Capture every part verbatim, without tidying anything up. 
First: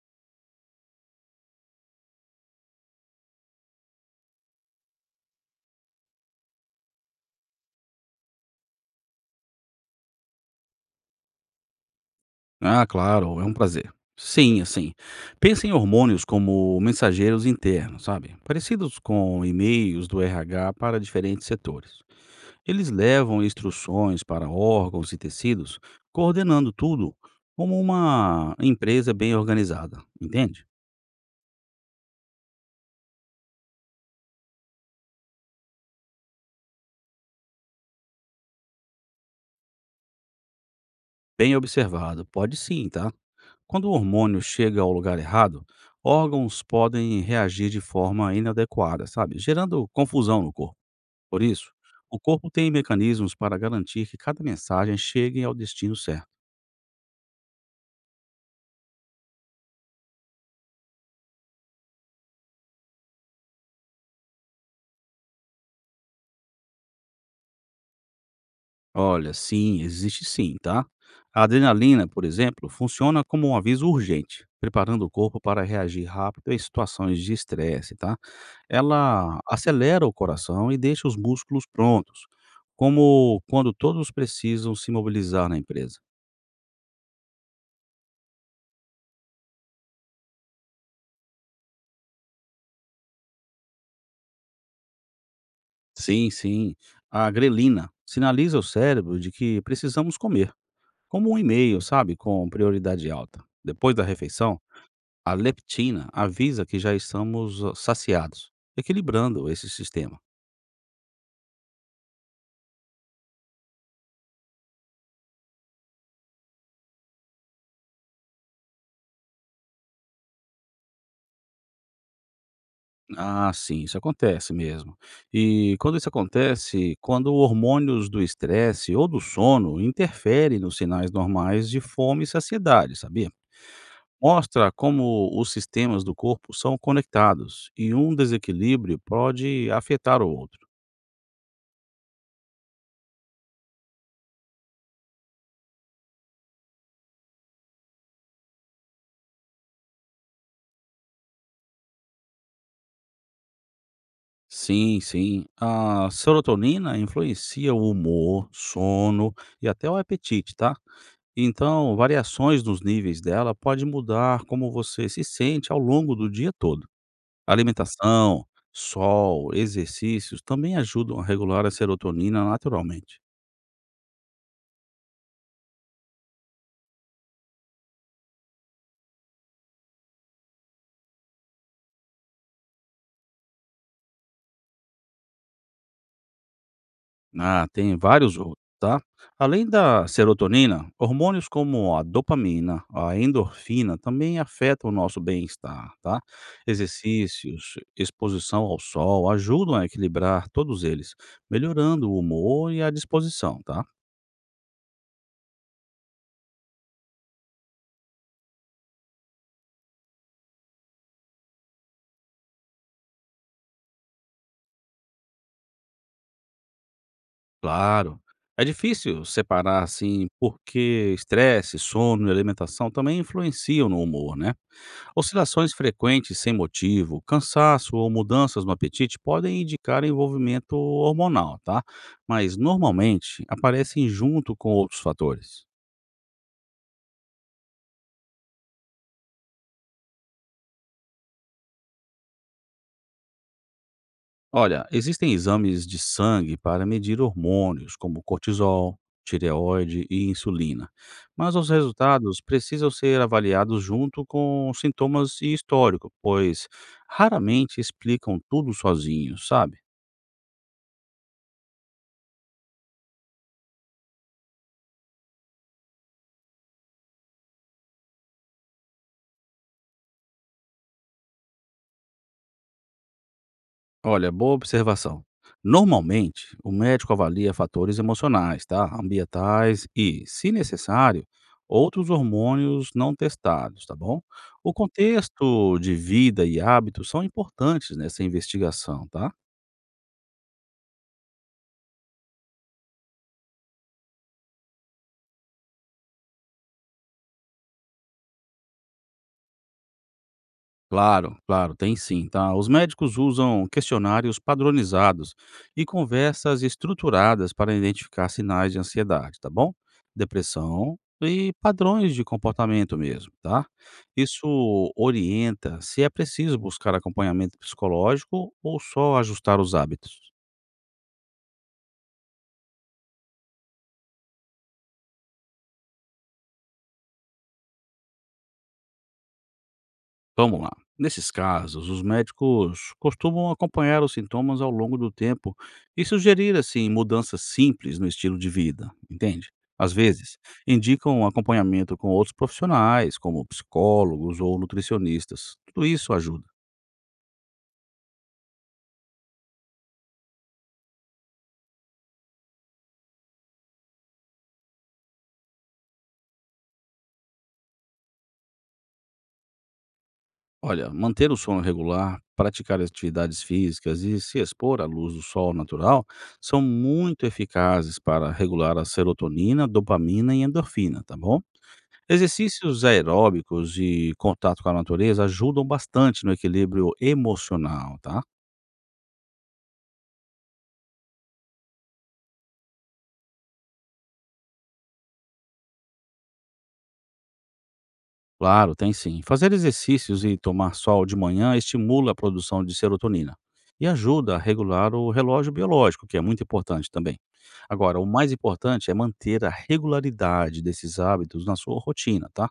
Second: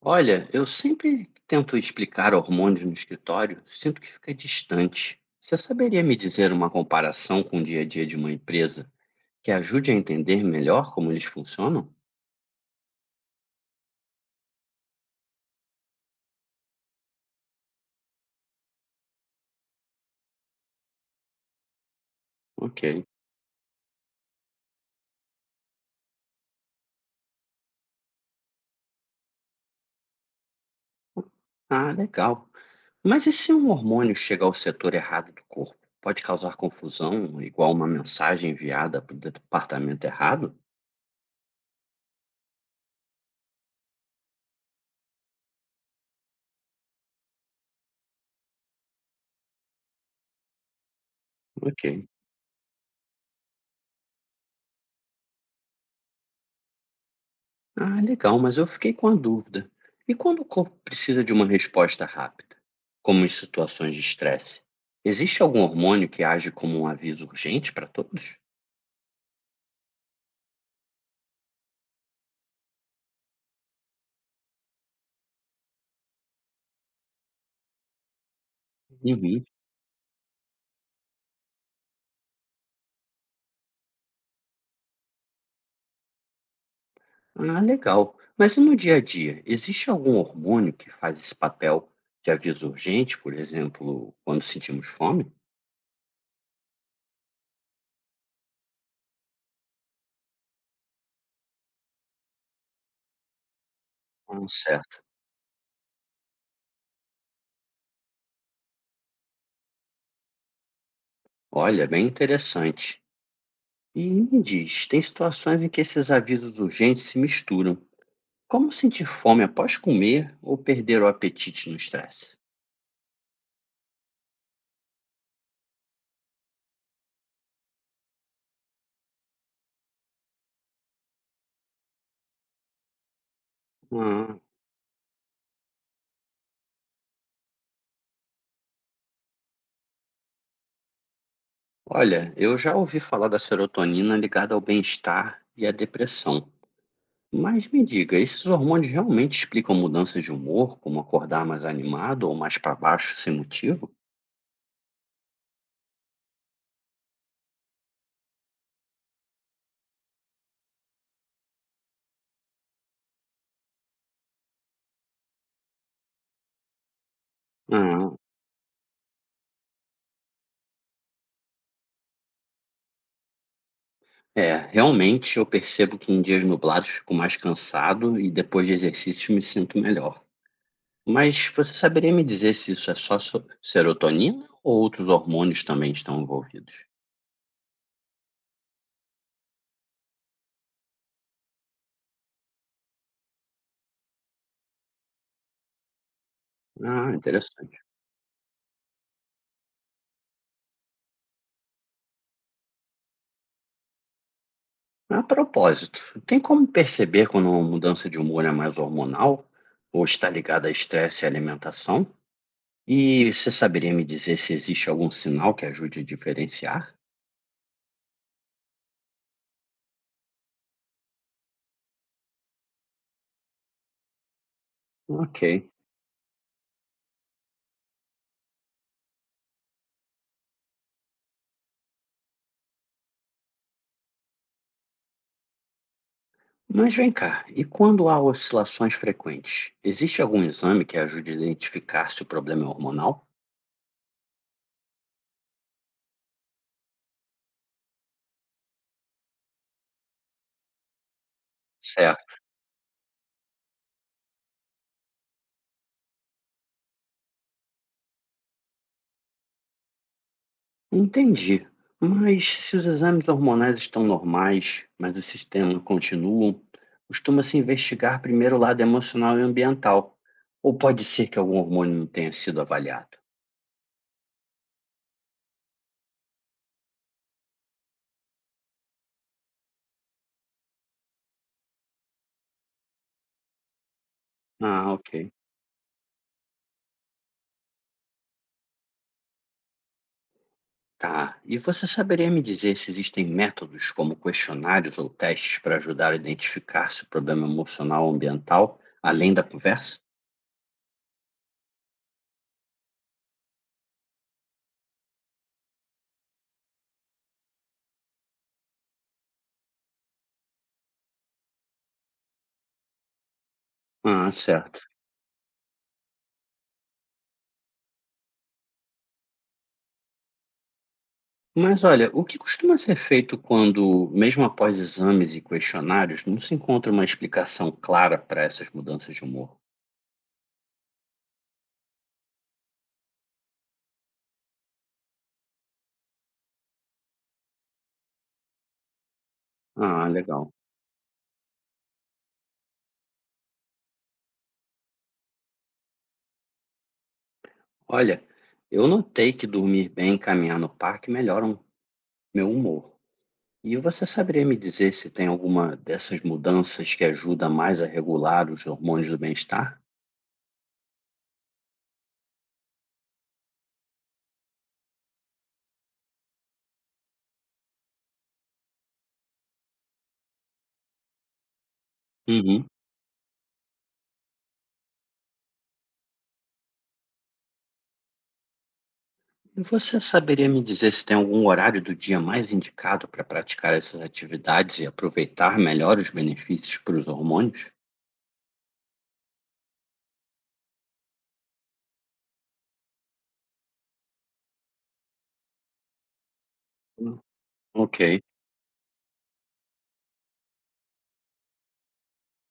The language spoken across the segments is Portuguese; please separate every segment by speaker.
Speaker 1: Olha, eu sempre tento explicar hormônios no escritório, sinto que fica distante. Você saberia me dizer uma comparação com o dia a dia de uma empresa que ajude a entender melhor como eles funcionam?
Speaker 2: Ah, claro, é um prazer. Sim, assim, pensa em hormônios como mensageiros internos, sabe? Parecidos com e-mails do R H para diferentes setores.
Speaker 1: Ok.
Speaker 2: Eles levam instruções para órgãos e tecidos, coordenando tudo como uma empresa bem organizada, entende?
Speaker 1: Ah, legal. Mas e se um hormônio chega ao setor errado do corpo? Pode causar confusão, igual uma mensagem enviada para o departamento errado?
Speaker 2: Bem observado, pode sim, tá? Quando o hormônio chega ao lugar errado, órgãos podem reagir de forma inadequada, sabe? Gerando confusão no corpo. Por isso,
Speaker 1: Ok.
Speaker 2: o corpo tem mecanismos para garantir que cada mensagem chegue ao destino certo.
Speaker 1: Ah, legal, mas eu fiquei com a dúvida. E quando o corpo precisa de uma resposta rápida, como em situações de estresse? Existe algum hormônio que age como um aviso urgente para todos?
Speaker 2: Olha, sim, existe sim, tá? A adrenalina, por exemplo, funciona como um aviso urgente, preparando o corpo para reagir rápido em situações de estresse, tá? Ela
Speaker 1: Uhum.
Speaker 2: acelera o coração e deixa os músculos prontos, como quando todos precisam se mobilizar na empresa.
Speaker 1: Ah, legal. Mas e no dia a dia, existe algum hormônio que faz esse papel de aviso urgente, por exemplo, quando sentimos fome?
Speaker 2: Sim, sim. A grelina sinaliza o cérebro de que precisamos comer como um e-mail, sabe, com prioridade alta. Depois da
Speaker 1: Ah,
Speaker 2: refeição,
Speaker 1: certo.
Speaker 2: a leptina avisa que já estamos ah, saciados, equilibrando esse sistema.
Speaker 1: Olha, bem interessante. E me diz, tem situações em que esses avisos urgentes se misturam. Como sentir fome após comer ou perder o apetite no estresse?
Speaker 2: Ah, sim, isso acontece mesmo. E quando isso acontece, quando hormônios do estresse ou do sono interferem nos sinais normais de fome e saciedade, sabia?
Speaker 1: Ah,
Speaker 2: Mostra como os sistemas do corpo são conectados e um desequilíbrio pode afetar o outro.
Speaker 1: olha, eu já ouvi falar da serotonina ligada ao bem-estar e à depressão. Mas me diga, esses hormônios realmente explicam mudanças de humor, como acordar mais animado ou mais para baixo sem motivo?
Speaker 2: Sim, sim. A serotonina influencia o humor, sono e até o apetite, tá? Então, variações nos níveis dela pode mudar como você se sente ao longo do dia todo.
Speaker 1: Ah,
Speaker 2: Alimentação, sol, exercícios também ajudam a regular a serotonina naturalmente.
Speaker 1: é, realmente eu percebo que em dias nublados fico mais cansado e depois de exercício me sinto melhor. Mas você saberia me dizer se isso é só so- serotonina ou outros hormônios também estão envolvidos?
Speaker 2: Ah, tem vários outros, tá? Além da serotonina, hormônios como a dopamina, a endorfina também afetam o nosso bem-estar, tá?
Speaker 1: Ah,
Speaker 2: Exercícios,
Speaker 1: interessante.
Speaker 2: exposição ao sol ajudam a equilibrar todos eles, melhorando o humor e a disposição, tá?
Speaker 1: A propósito, tem como perceber quando uma mudança de humor é mais hormonal ou está ligada a estresse e alimentação? E você saberia me dizer se existe algum sinal que ajude a diferenciar?
Speaker 2: Claro. É difícil separar assim, porque estresse, sono e alimentação também influenciam no humor, né?
Speaker 1: Ok.
Speaker 2: Oscilações frequentes sem motivo, cansaço ou mudanças no apetite podem indicar envolvimento hormonal, tá? Mas normalmente aparecem junto com outros fatores.
Speaker 1: Mas vem cá, e quando há oscilações frequentes, existe algum exame que ajude a identificar se o problema é hormonal?
Speaker 2: Olha, existem exames de sangue para medir hormônios como cortisol, tireoide e insulina, mas os
Speaker 1: Certo.
Speaker 2: resultados precisam ser avaliados junto com sintomas e histórico, pois raramente explicam tudo sozinhos, sabe?
Speaker 1: Entendi. Mas se os exames hormonais estão normais, mas o sistema continua, costuma-se investigar primeiro o lado emocional e ambiental. Ou pode ser que algum hormônio não tenha sido avaliado.
Speaker 2: Olha, boa observação. Normalmente, o médico avalia fatores emocionais, tá? Ambientais e, se necessário, outros hormônios não testados, tá bom? O
Speaker 1: Ah, ok.
Speaker 2: contexto de vida e hábitos são importantes nessa investigação, tá?
Speaker 1: Tá. E você saberia me dizer se existem métodos como questionários ou testes para ajudar a identificar se o problema emocional ou ambiental, além da conversa?
Speaker 2: Claro, claro, tem sim, tá? Os médicos usam questionários padronizados e conversas estruturadas para identificar sinais de ansiedade, tá bom? Depressão e padrões de comportamento mesmo, tá?
Speaker 1: Ah, certo.
Speaker 2: Isso orienta se é preciso buscar acompanhamento psicológico ou só ajustar os hábitos.
Speaker 1: Mas olha, o que costuma ser feito quando, mesmo após exames e questionários, não se encontra uma explicação clara para essas mudanças de humor?
Speaker 2: Vamos lá. Nesses casos, os médicos costumam acompanhar os sintomas ao longo do tempo e sugerir, assim, mudanças simples no estilo de vida, entende? Às
Speaker 1: Ah,
Speaker 2: vezes,
Speaker 1: legal.
Speaker 2: indicam acompanhamento com outros profissionais, como psicólogos ou nutricionistas. Tudo isso ajuda.
Speaker 1: Olha, eu notei que dormir bem e caminhar no parque melhoram meu humor. E você saberia me dizer se tem alguma dessas mudanças que ajuda mais a regular os hormônios do bem-estar?
Speaker 2: Olha, manter o sono regular, praticar atividades físicas e se expor à luz do sol natural são muito eficazes para regular a serotonina, dopamina e endorfina, tá bom?
Speaker 1: Uhum.
Speaker 2: Exercícios aeróbicos e contato com a natureza ajudam bastante no equilíbrio emocional, tá?
Speaker 1: E você saberia me dizer se tem algum horário do dia mais indicado para praticar essas atividades e aproveitar melhor os benefícios para os hormônios?
Speaker 2: Claro, tem sim. Fazer exercícios e tomar sol de manhã estimula a produção de serotonina e ajuda a regular o relógio biológico, que é muito importante também. Agora,
Speaker 1: Ok.
Speaker 2: o mais importante é manter a regularidade desses hábitos na sua rotina, tá?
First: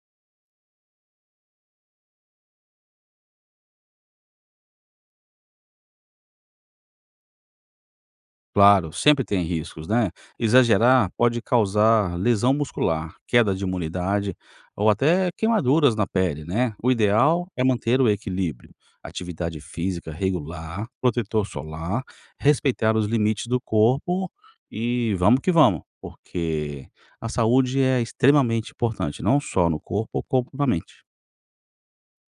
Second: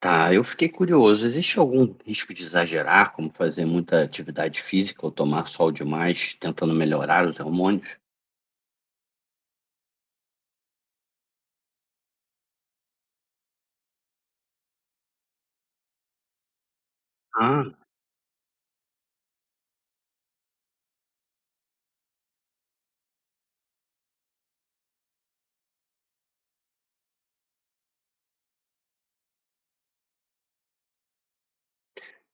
Speaker 1: Tá, eu fiquei curioso. Existe algum risco de exagerar, como fazer muita atividade física ou tomar sol demais, tentando melhorar os hormônios?
Speaker 2: Claro, sempre tem riscos, né? Exagerar pode causar lesão muscular, queda de imunidade ou até queimaduras na pele, né? O ideal é
Speaker 1: Ah,
Speaker 2: manter o equilíbrio, atividade física regular, protetor solar, respeitar os limites do corpo e vamos que vamos, porque a saúde é extremamente importante, não só no corpo, como na mente.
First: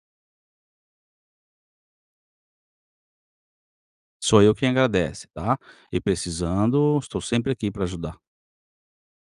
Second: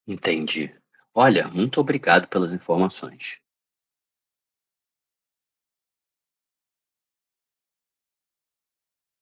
Speaker 1: entendi. Olha, muito obrigado pelas informações.
Speaker 2: Sou eu quem agradece, tá? E precisando, estou sempre aqui para ajudar.